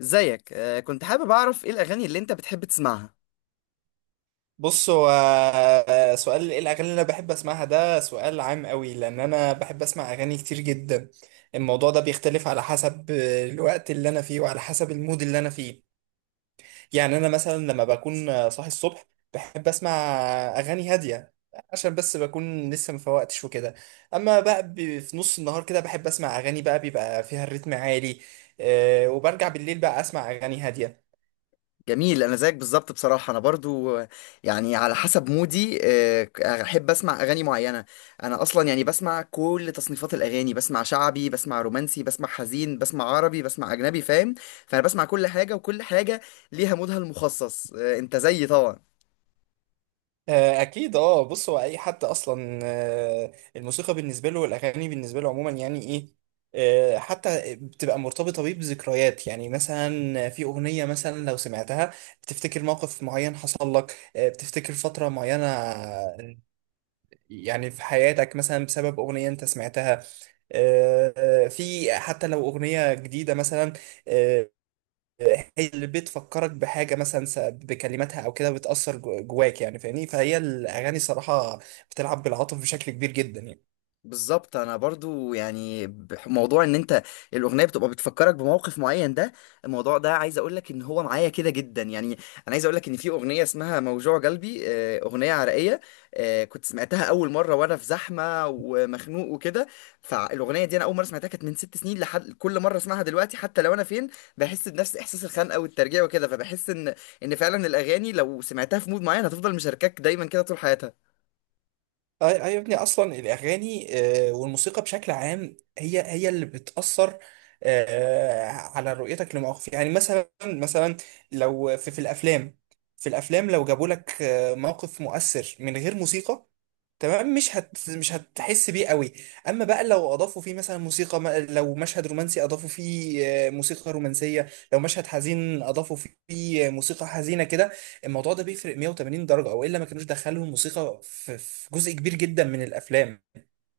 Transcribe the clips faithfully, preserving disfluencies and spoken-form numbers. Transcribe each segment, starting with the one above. ازيك آه، كنت حابب اعرف ايه الاغاني اللي انت بتحب تسمعها. بص، هو سؤال ايه الاغاني اللي انا بحب اسمعها؟ ده سؤال عام قوي لان انا بحب اسمع اغاني كتير جدا. الموضوع ده بيختلف على حسب الوقت اللي انا فيه وعلى حسب المود اللي انا فيه. يعني انا مثلا لما بكون صاحي الصبح بحب اسمع اغاني هادية عشان بس بكون لسه مفوقتش وكده. اما بقى ب- في نص النهار كده بحب اسمع اغاني بقى بيبقى فيها الريتم عالي. آه، وبرجع بالليل بقى اسمع اغاني هادية. جميل، انا زيك بالظبط. بصراحه انا برضو آه، يعني على حسب مودي آه، احب اسمع اغاني معينه. انا اصلا يعني بسمع كل تصنيفات الاغاني، بسمع شعبي، بسمع رومانسي، بسمع حزين، بسمع عربي، بسمع اجنبي، فاهم؟ فانا بسمع كل حاجه، وكل حاجه ليها مودها المخصص. آه، انت زيي طبعا. آه، اكيد. اه، بص، هو اي حد اصلا آه، الموسيقى بالنسبه له والاغاني بالنسبه له عموما يعني ايه. آه، حتى بتبقى مرتبطه بيه بذكريات، يعني مثلا في اغنيه مثلا لو سمعتها بتفتكر موقف معين حصل لك، آه، بتفتكر فتره معينه يعني في حياتك مثلا بسبب اغنيه انت سمعتها. آه، في حتى لو أغنية جديدة مثلا، آه، هي اللي بتفكرك بحاجة مثلا س- بكلماتها أو كده بتأثر جو- جواك يعني، فاهمني؟ فهي الأغاني صراحة بتلعب بالعاطف بشكل كبير جدا يعني. بالظبط، انا برضو يعني بح- موضوع ان انت الاغنيه بتبقى بتفكرك بموقف معين، ده الموضوع ده عايز اقول لك ان هو معايا كده جدا. يعني انا عايز اقول لك ان في اغنيه اسمها موجوع قلبي، آه، اغنيه عراقيه. آه، كنت سمعتها اول مره وانا في زحمه ومخنوق وكده. فالاغنيه دي انا اول مره سمعتها كانت من ست سنين، لحد كل مره اسمعها دلوقتي حتى لو انا فين بحس بنفس احساس الخنقه والترجيع وكده، فبحس ان ان فعلا الاغاني لو سمعتها في مود معين هتفضل مشاركاك دايما كده طول حياتها. أي أي، يا ابني أصلا الأغاني آه، والموسيقى بشكل عام هي هي اللي بتأثر آه، على رؤيتك لمواقف، يعني مثلا مثلا لو في, في الأفلام في الأفلام لو جابوا لك آه، موقف مؤثر من غير موسيقى، تمام مش هت مش هتحس بيه قوي. اما بقى لو اضافوا فيه مثلا موسيقى، م- لو مشهد رومانسي اضافوا فيه آه، موسيقى رومانسيه، لو مشهد حزين اضافوا فيه آه، موسيقى حزينه كده. الموضوع ده بيفرق مية وتمانين درجه، او الا ما كانوش دخلوا الموسيقى في في جزء كبير جدا من الافلام.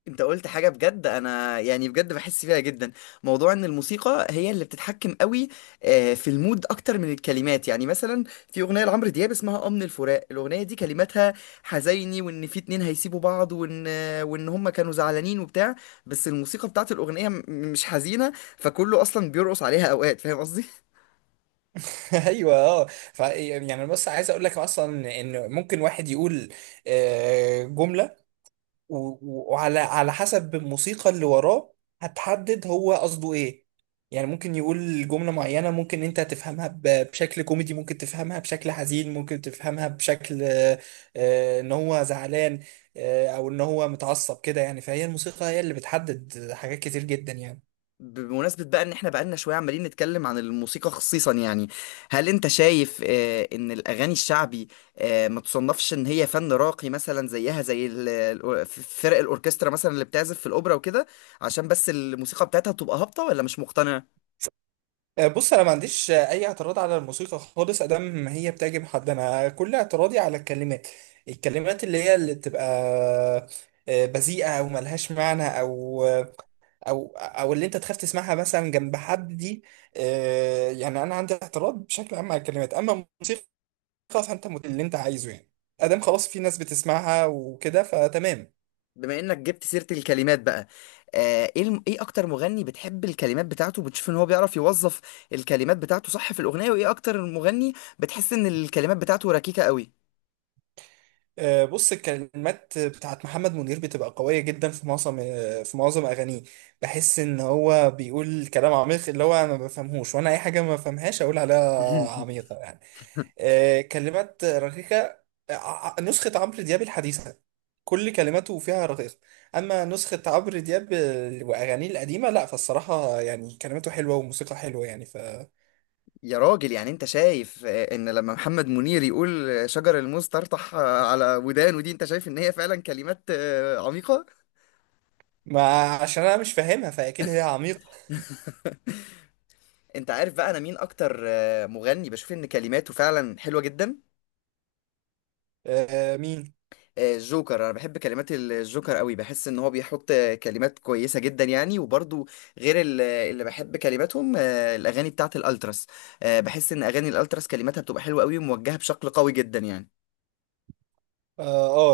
انت قلت حاجة بجد، انا يعني بجد بحس فيها جدا موضوع ان الموسيقى هي اللي بتتحكم قوي آه، في المود اكتر من الكلمات. يعني مثلا في اغنية لعمرو دياب اسمها امن الفراق، الاغنية دي كلماتها حزيني، وان في اتنين هيسيبوا بعض، وان آه، وان هما كانوا زعلانين وبتاع. بس الموسيقى بتاعت الاغنية م- مش حزينة، فكله اصلا بيرقص عليها اوقات، فاهم قصدي؟ ايوه اه. ف يعني، بس عايز اقول لك اصلا ان ممكن واحد يقول آه، جمله، و- و- وعلى على حسب الموسيقى اللي وراه هتحدد هو قصده ايه. يعني ممكن يقول جملة معينة ممكن انت تفهمها ب- بشكل كوميدي، ممكن تفهمها بشكل حزين، ممكن تفهمها بشكل آه، آه، ان هو زعلان، آه، او ان هو متعصب كده، يعني فهي الموسيقى هي اللي بتحدد حاجات كتير جدا يعني. بمناسبة بقى ان احنا بقالنا شوية عمالين نتكلم عن الموسيقى خصيصا، يعني هل انت شايف آه، ان الاغاني الشعبي آه، ما تصنفش ان هي فن راقي، مثلا زيها زي ال- ال- فرق الاوركسترا مثلا اللي بتعزف في الاوبرا وكده، عشان بس الموسيقى بتاعتها بتبقى هابطة، ولا مش مقتنع؟ آه، بص، انا ما عنديش آه، اي اعتراض على الموسيقى خالص ادام ما هي بتعجب حد. انا كل اعتراضي على الكلمات، الكلمات اللي هي اللي بتبقى آه، بذيئه او ملهاش معنى، او او او اللي انت تخاف تسمعها مثلا جنب حد دي. آه، يعني انا عندي اعتراض بشكل عام على الكلمات. اما الموسيقى فانت مت- اللي انت عايزه يعني، ادام خلاص في ناس بتسمعها وكده فتمام. بما انك جبت سيرة الكلمات بقى، آه، ايه الم- ايه اكتر مغني بتحب الكلمات بتاعته؟ بتشوف ان هو بيعرف يوظف الكلمات بتاعته صح في الاغنية؟ وايه اكتر مغني بتحس ان الكلمات بتاعته ركيكة قوي؟ آه، بص، الكلمات بتاعت محمد منير بتبقى قوية جدا في معظم آه، في معظم أغانيه. بحس إن هو بيقول كلام عميق، اللي هو أنا ما بفهمهوش، وأنا أي حاجة ما بفهمهاش أقول عليها عميقة يعني. آه، كلمات رقيقة، ع- نسخة عمرو دياب الحديثة كل كلماته فيها رقيقة. أما نسخة عمرو دياب ال- وأغانيه القديمة لأ، فالصراحة يعني كلماته حلوة وموسيقى حلوة يعني ف يا راجل، يعني انت شايف آه، ان لما محمد منير يقول آه، شجر الموز طرطح آه، على ودانه دي، انت شايف ان هي فعلا كلمات آه، عميقة؟ ما عشان أنا مش فاهمها فأكيد هي عميقة. انت عارف بقى انا مين اكتر آه، مغني بشوف ان كلماته فعلا حلوة جدا؟ آه، مين؟ آه، الجوكر. انا بحب كلمات ال- الجوكر قوي، بحس ان هو بيحط آه، كلمات كويسة جدا يعني. وبرضو غير ال- اللي بحب كلماتهم آه، الاغاني بتاعت الالتراس، آه، بحس ان اغاني الالتراس كلماتها بتبقى حلوة قوي وموجهة بشكل قوي جدا يعني. اه،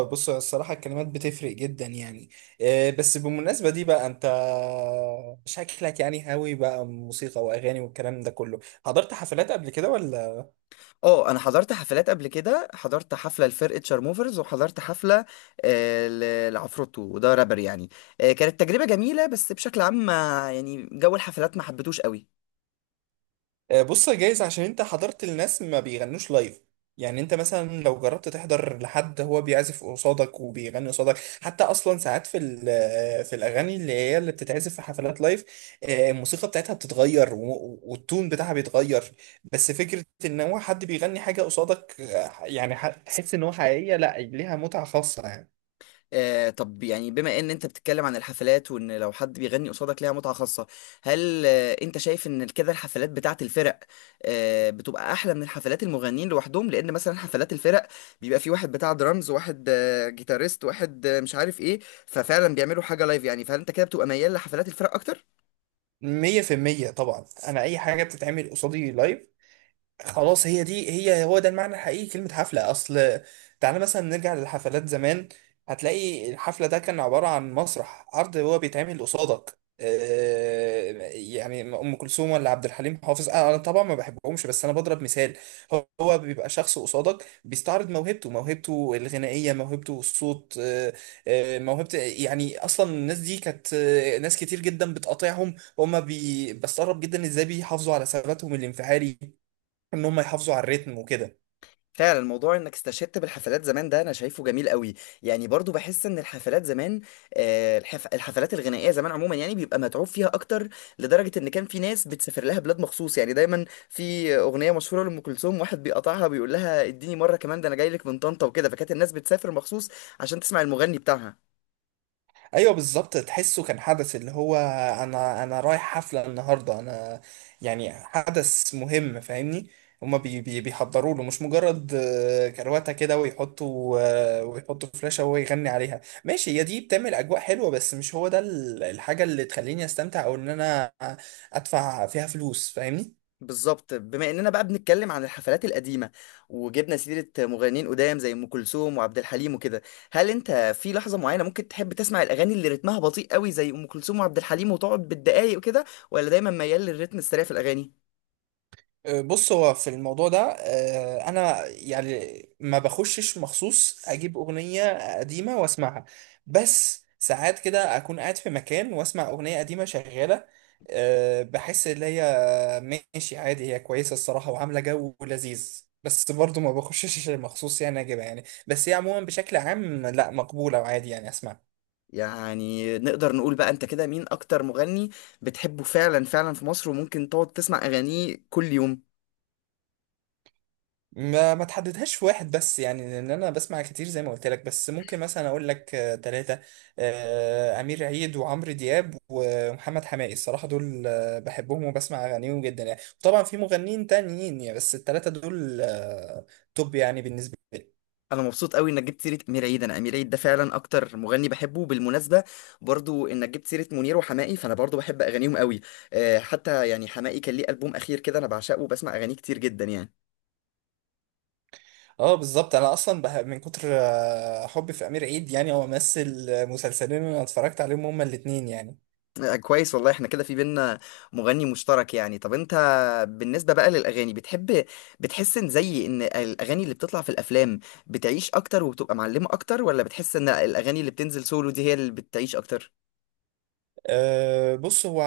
آه، بص الصراحة الكلمات بتفرق جدا يعني. آه بس بالمناسبة دي بقى انت شكلك يعني هاوي بقى موسيقى واغاني والكلام ده كله. حضرت حفلات قبل كده ولا؟ اه، انا حضرت حفلات قبل كده، حضرت حفله لفرقه شارموفرز، وحضرت حفله آه، ل- لعفروتو، وده رابر يعني. آه، كانت تجربه جميله، بس بشكل عام ما- يعني جو الحفلات ما حبيتوش قوي. آه، بص، يا جايز عشان انت حضرت الناس ما بيغنوش لايف. يعني انت مثلا لو جربت تحضر لحد هو بيعزف قصادك وبيغني قصادك، حتى اصلا ساعات في ال- آه، في الاغاني اللي هي اللي بتتعزف في حفلات لايف، آه، الموسيقى بتاعتها بتتغير و- والتون بتاعها بيتغير. بس فكرة ان هو حد بيغني حاجة قصادك، آه، يعني ح- تحس ان هو حقيقية، لا ليها متعة خاصة يعني. آه طب يعني بما ان انت بتتكلم عن الحفلات وان لو حد بيغني قصادك ليها متعة خاصة، هل آه انت شايف ان كده الحفلات بتاعت الفرق آه بتبقى احلى من حفلات المغنيين لوحدهم؟ لان مثلا حفلات الفرق بيبقى في واحد بتاع درامز، واحد آه جيتاريست، واحد آه مش عارف ايه، ففعلا بيعملوا حاجة لايف يعني، فهل انت كده بتبقى ميال لحفلات الفرق اكتر؟ مية في المية طبعا، أنا أي حاجة بتتعمل قصادي لايف خلاص هي دي، هي هو ده المعنى الحقيقي كلمة حفلة. أصل تعالى مثلا نرجع للحفلات زمان، هتلاقي الحفلة ده كان عبارة عن مسرح عرض هو بيتعمل قصادك. آه، يعني أم كلثوم ولا عبد الحليم حافظ، أنا أنا طبعا ما بحبهمش بس أنا بضرب مثال. هو هو بيبقى شخص قصادك بيستعرض موهبته، موهبته الغنائية، موهبته الصوت، آه، آه، موهبة يعني. أصلا الناس دي كانت آه، ناس كتير جدا بتقاطعهم وهم بي... بستغرب جدا إزاي بيحافظوا على ثباتهم الانفعالي، ان هم يحافظوا على الريتم وكده. فعلا الموضوع انك استشهدت بالحفلات زمان ده انا شايفه جميل قوي، يعني برضو بحس ان الحفلات زمان، آه، الحف... الحفلات الغنائيه زمان عموما يعني بيبقى متعوب فيها اكتر، لدرجه ان كان في ناس بتسافر لها بلاد مخصوص، يعني دايما في اغنيه مشهوره لام كلثوم واحد بيقطعها بيقول لها اديني مره كمان، ده انا جاي لك من طنطا وكده، فكانت الناس بتسافر مخصوص عشان تسمع المغني بتاعها. ايوه بالظبط، تحسه كان حدث اللي هو انا انا رايح حفله النهارده. انا يعني حدث مهم، فاهمني؟ هما بي بي بيحضروا له، مش مجرد آه، كرواتة كده ويحطوا آه، ويحطوا فلاشة وهو يغني عليها، ماشي هي دي بتعمل أجواء حلوة. بس مش هو ده ال- الحاجة اللي تخليني أستمتع أو إن أنا أدفع فيها فلوس، فاهمني؟ بالظبط، بما اننا بقى بنتكلم عن الحفلات القديمه وجبنا سيره مغنيين قدام زي ام كلثوم وعبد الحليم وكده، هل انت في لحظه معينه ممكن تحب تسمع الاغاني اللي رتمها بطيء قوي زي ام كلثوم وعبد الحليم وتقعد بالدقايق وكده، ولا دايما ميال للرتم السريع في الاغاني؟ آه، بص، هو في الموضوع ده آه، انا يعني ما بخشش مخصوص اجيب اغنية قديمة واسمعها. بس ساعات كده اكون قاعد في مكان واسمع اغنية قديمة شغالة، آه، بحس ان هي ماشي عادي، هي كويسة الصراحة وعاملة جو لذيذ. بس برضو ما بخشش مخصوص يعني اجيبها يعني، بس هي عموما بشكل عام لا مقبولة وعادي يعني اسمعها. يعني نقدر نقول بقى انت كده مين اكتر مغني بتحبه فعلا فعلا في مصر وممكن تقعد تسمع اغانيه كل يوم؟ ما ما تحددهاش في واحد بس يعني، لان انا بسمع كتير زي ما قلت لك. بس ممكن مثلا اقول لك ثلاثة: امير عيد وعمرو دياب ومحمد حماقي، الصراحة دول آه، بحبهم وبسمع اغانيهم جدا يعني. طبعا في مغنيين تانيين يعني، بس الثلاثة دول آه، توب يعني بالنسبة لي. انا مبسوط قوي انك جبت سيره امير عيد، انا امير عيد ده فعلا اكتر مغني بحبه بالمناسبه. برضو انك جبت سيره منير وحماقي، فانا برضو بحب اغانيهم قوي. آه، حتى يعني حماقي كان ليه البوم اخير كده انا بعشقه وبسمع اغانيه كتير جدا يعني. اه بالظبط، انا اصلا بح- من كتر آه، حبي في امير عيد، يعني هو مثل مسلسلين انا اتفرجت عليهم هما الاتنين يعني. آه، كويس، والله احنا كده في بينا مغني مشترك يعني. طب انت بالنسبه بقى للاغاني بتحب بتحس ان زي ان الاغاني اللي بتطلع في الافلام بتعيش اكتر وبتبقى معلمه اكتر، ولا بتحس ان الاغاني اللي بتنزل سولو دي هي اللي بتعيش اكتر؟ أه بص هو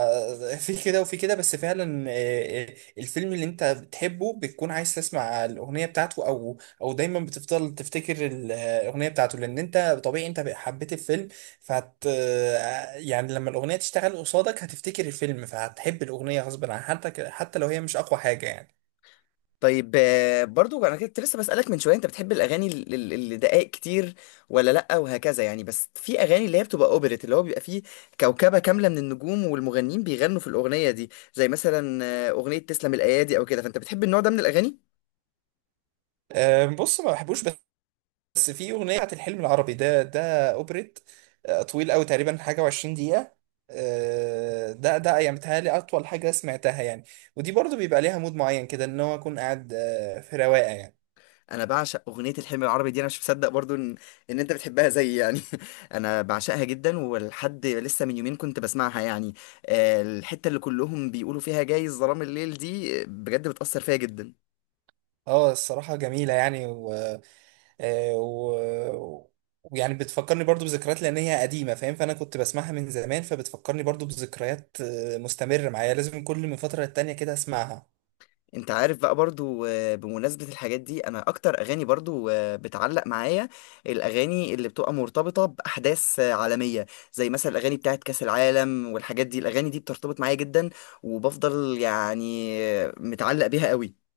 في كده وفي كده، بس فعلا آه، آه، الفيلم اللي انت بتحبه بتكون عايز تسمع الاغنيه بتاعته، او او دايما بتفضل تفتكر ال- آه، الاغنيه بتاعته. لان انت طبيعي انت حبيت الفيلم فهت آه، يعني لما الاغنيه تشتغل قصادك هتفتكر الفيلم فهتحب الاغنيه غصب عن، حتى حتى لو هي مش اقوى حاجه يعني. طيب، آه، برضو انا كنت لسه بسألك من شوية، انت بتحب الاغاني ال- ال- اللي دقائق كتير، ولا لا وهكذا يعني؟ بس في اغاني اللي هي بتبقى اوبريت اللي هو بيبقى فيه كوكبة كاملة من النجوم والمغنيين بيغنوا في الاغنية دي زي مثلا آه، اغنية تسلم الايادي او كده، فانت بتحب النوع ده من الاغاني؟ أه بص، ما بحبوش. بس في اغنيه بتاعت الحلم العربي، ده ده اوبريت آه، طويل قوي، تقريبا حاجه و20 دقيقه. آه، ده ده يعني بتهيألي اطول حاجه سمعتها يعني. ودي برضو بيبقى ليها مود معين كده، ان هو اكون قاعد آه، في رواقه يعني. انا بعشق اغنية الحلم العربي دي، انا مش مصدق برضو ان ان انت بتحبها زي يعني. انا بعشقها جدا، ولحد لسه من يومين كنت بسمعها يعني. آه، الحتة اللي كلهم بيقولوا فيها جاي ظلام الليل دي آه، بجد بتأثر فيها جدا. اه الصراحه جميله يعني، و آه، و- ويعني بتفكرني برضو بذكريات لان هي قديمه، فاهم؟ فانا كنت بسمعها من زمان فبتفكرني برضو بذكريات آه، مستمره معايا، لازم كل من فتره للتانيه كده اسمعها. انت عارف بقى برضو، آه، بمناسبة الحاجات دي انا اكتر اغاني برضو آه، بتعلق معايا، الاغاني اللي بتبقى مرتبطة باحداث آه، عالمية زي مثلا الاغاني بتاعت كاس العالم والحاجات دي، الاغاني دي بترتبط معايا جدا، وبفضل يعني آه، متعلق بيها قوي.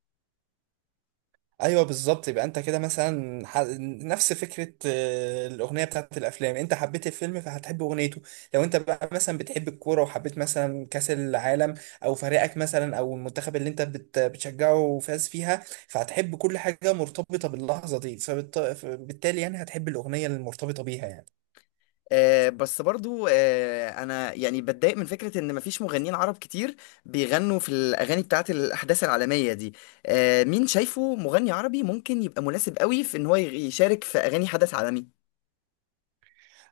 ايوه بالظبط، يبقى انت كده مثلا ح... نفس فكره آه، الاغنيه بتاعت الافلام، انت حبيت الفيلم فهتحب اغنيته. لو انت بقى مثلا بتحب الكوره وحبيت مثلا كاس العالم، او فريقك مثلا، او المنتخب اللي انت بت... بتشجعه فاز فيها، فهتحب كل حاجه مرتبطه باللحظه دي، فبالت... فبالتالي يعني هتحب الاغنيه المرتبطه بيها يعني. آه، بس برضو آه، انا يعني بتضايق من فكرة ان مفيش مغنيين عرب كتير بيغنوا في الاغاني بتاعت الاحداث العالمية دي. آه، مين شايفه مغني عربي ممكن يبقى مناسب قوي في ان هو يشارك في اغاني حدث عالمي؟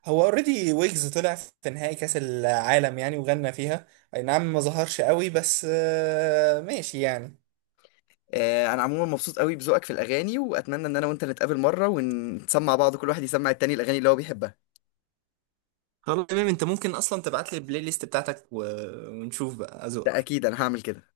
هو اوريدي ويجز طلع في نهائي كاس العالم يعني وغنى فيها، اي نعم ما ظهرش قوي بس آه، ماشي يعني. آه، انا عموما مبسوط قوي بذوقك في الاغاني، واتمنى ان انا وانت نتقابل مره ونسمع بعض كل واحد يسمع التاني الاغاني اللي هو بيحبها. خلاص تمام، انت ممكن اصلا تبعت لي البلاي ليست بتاعتك و... ونشوف بقى ده اذوقك. اكيد انا هعمل كده.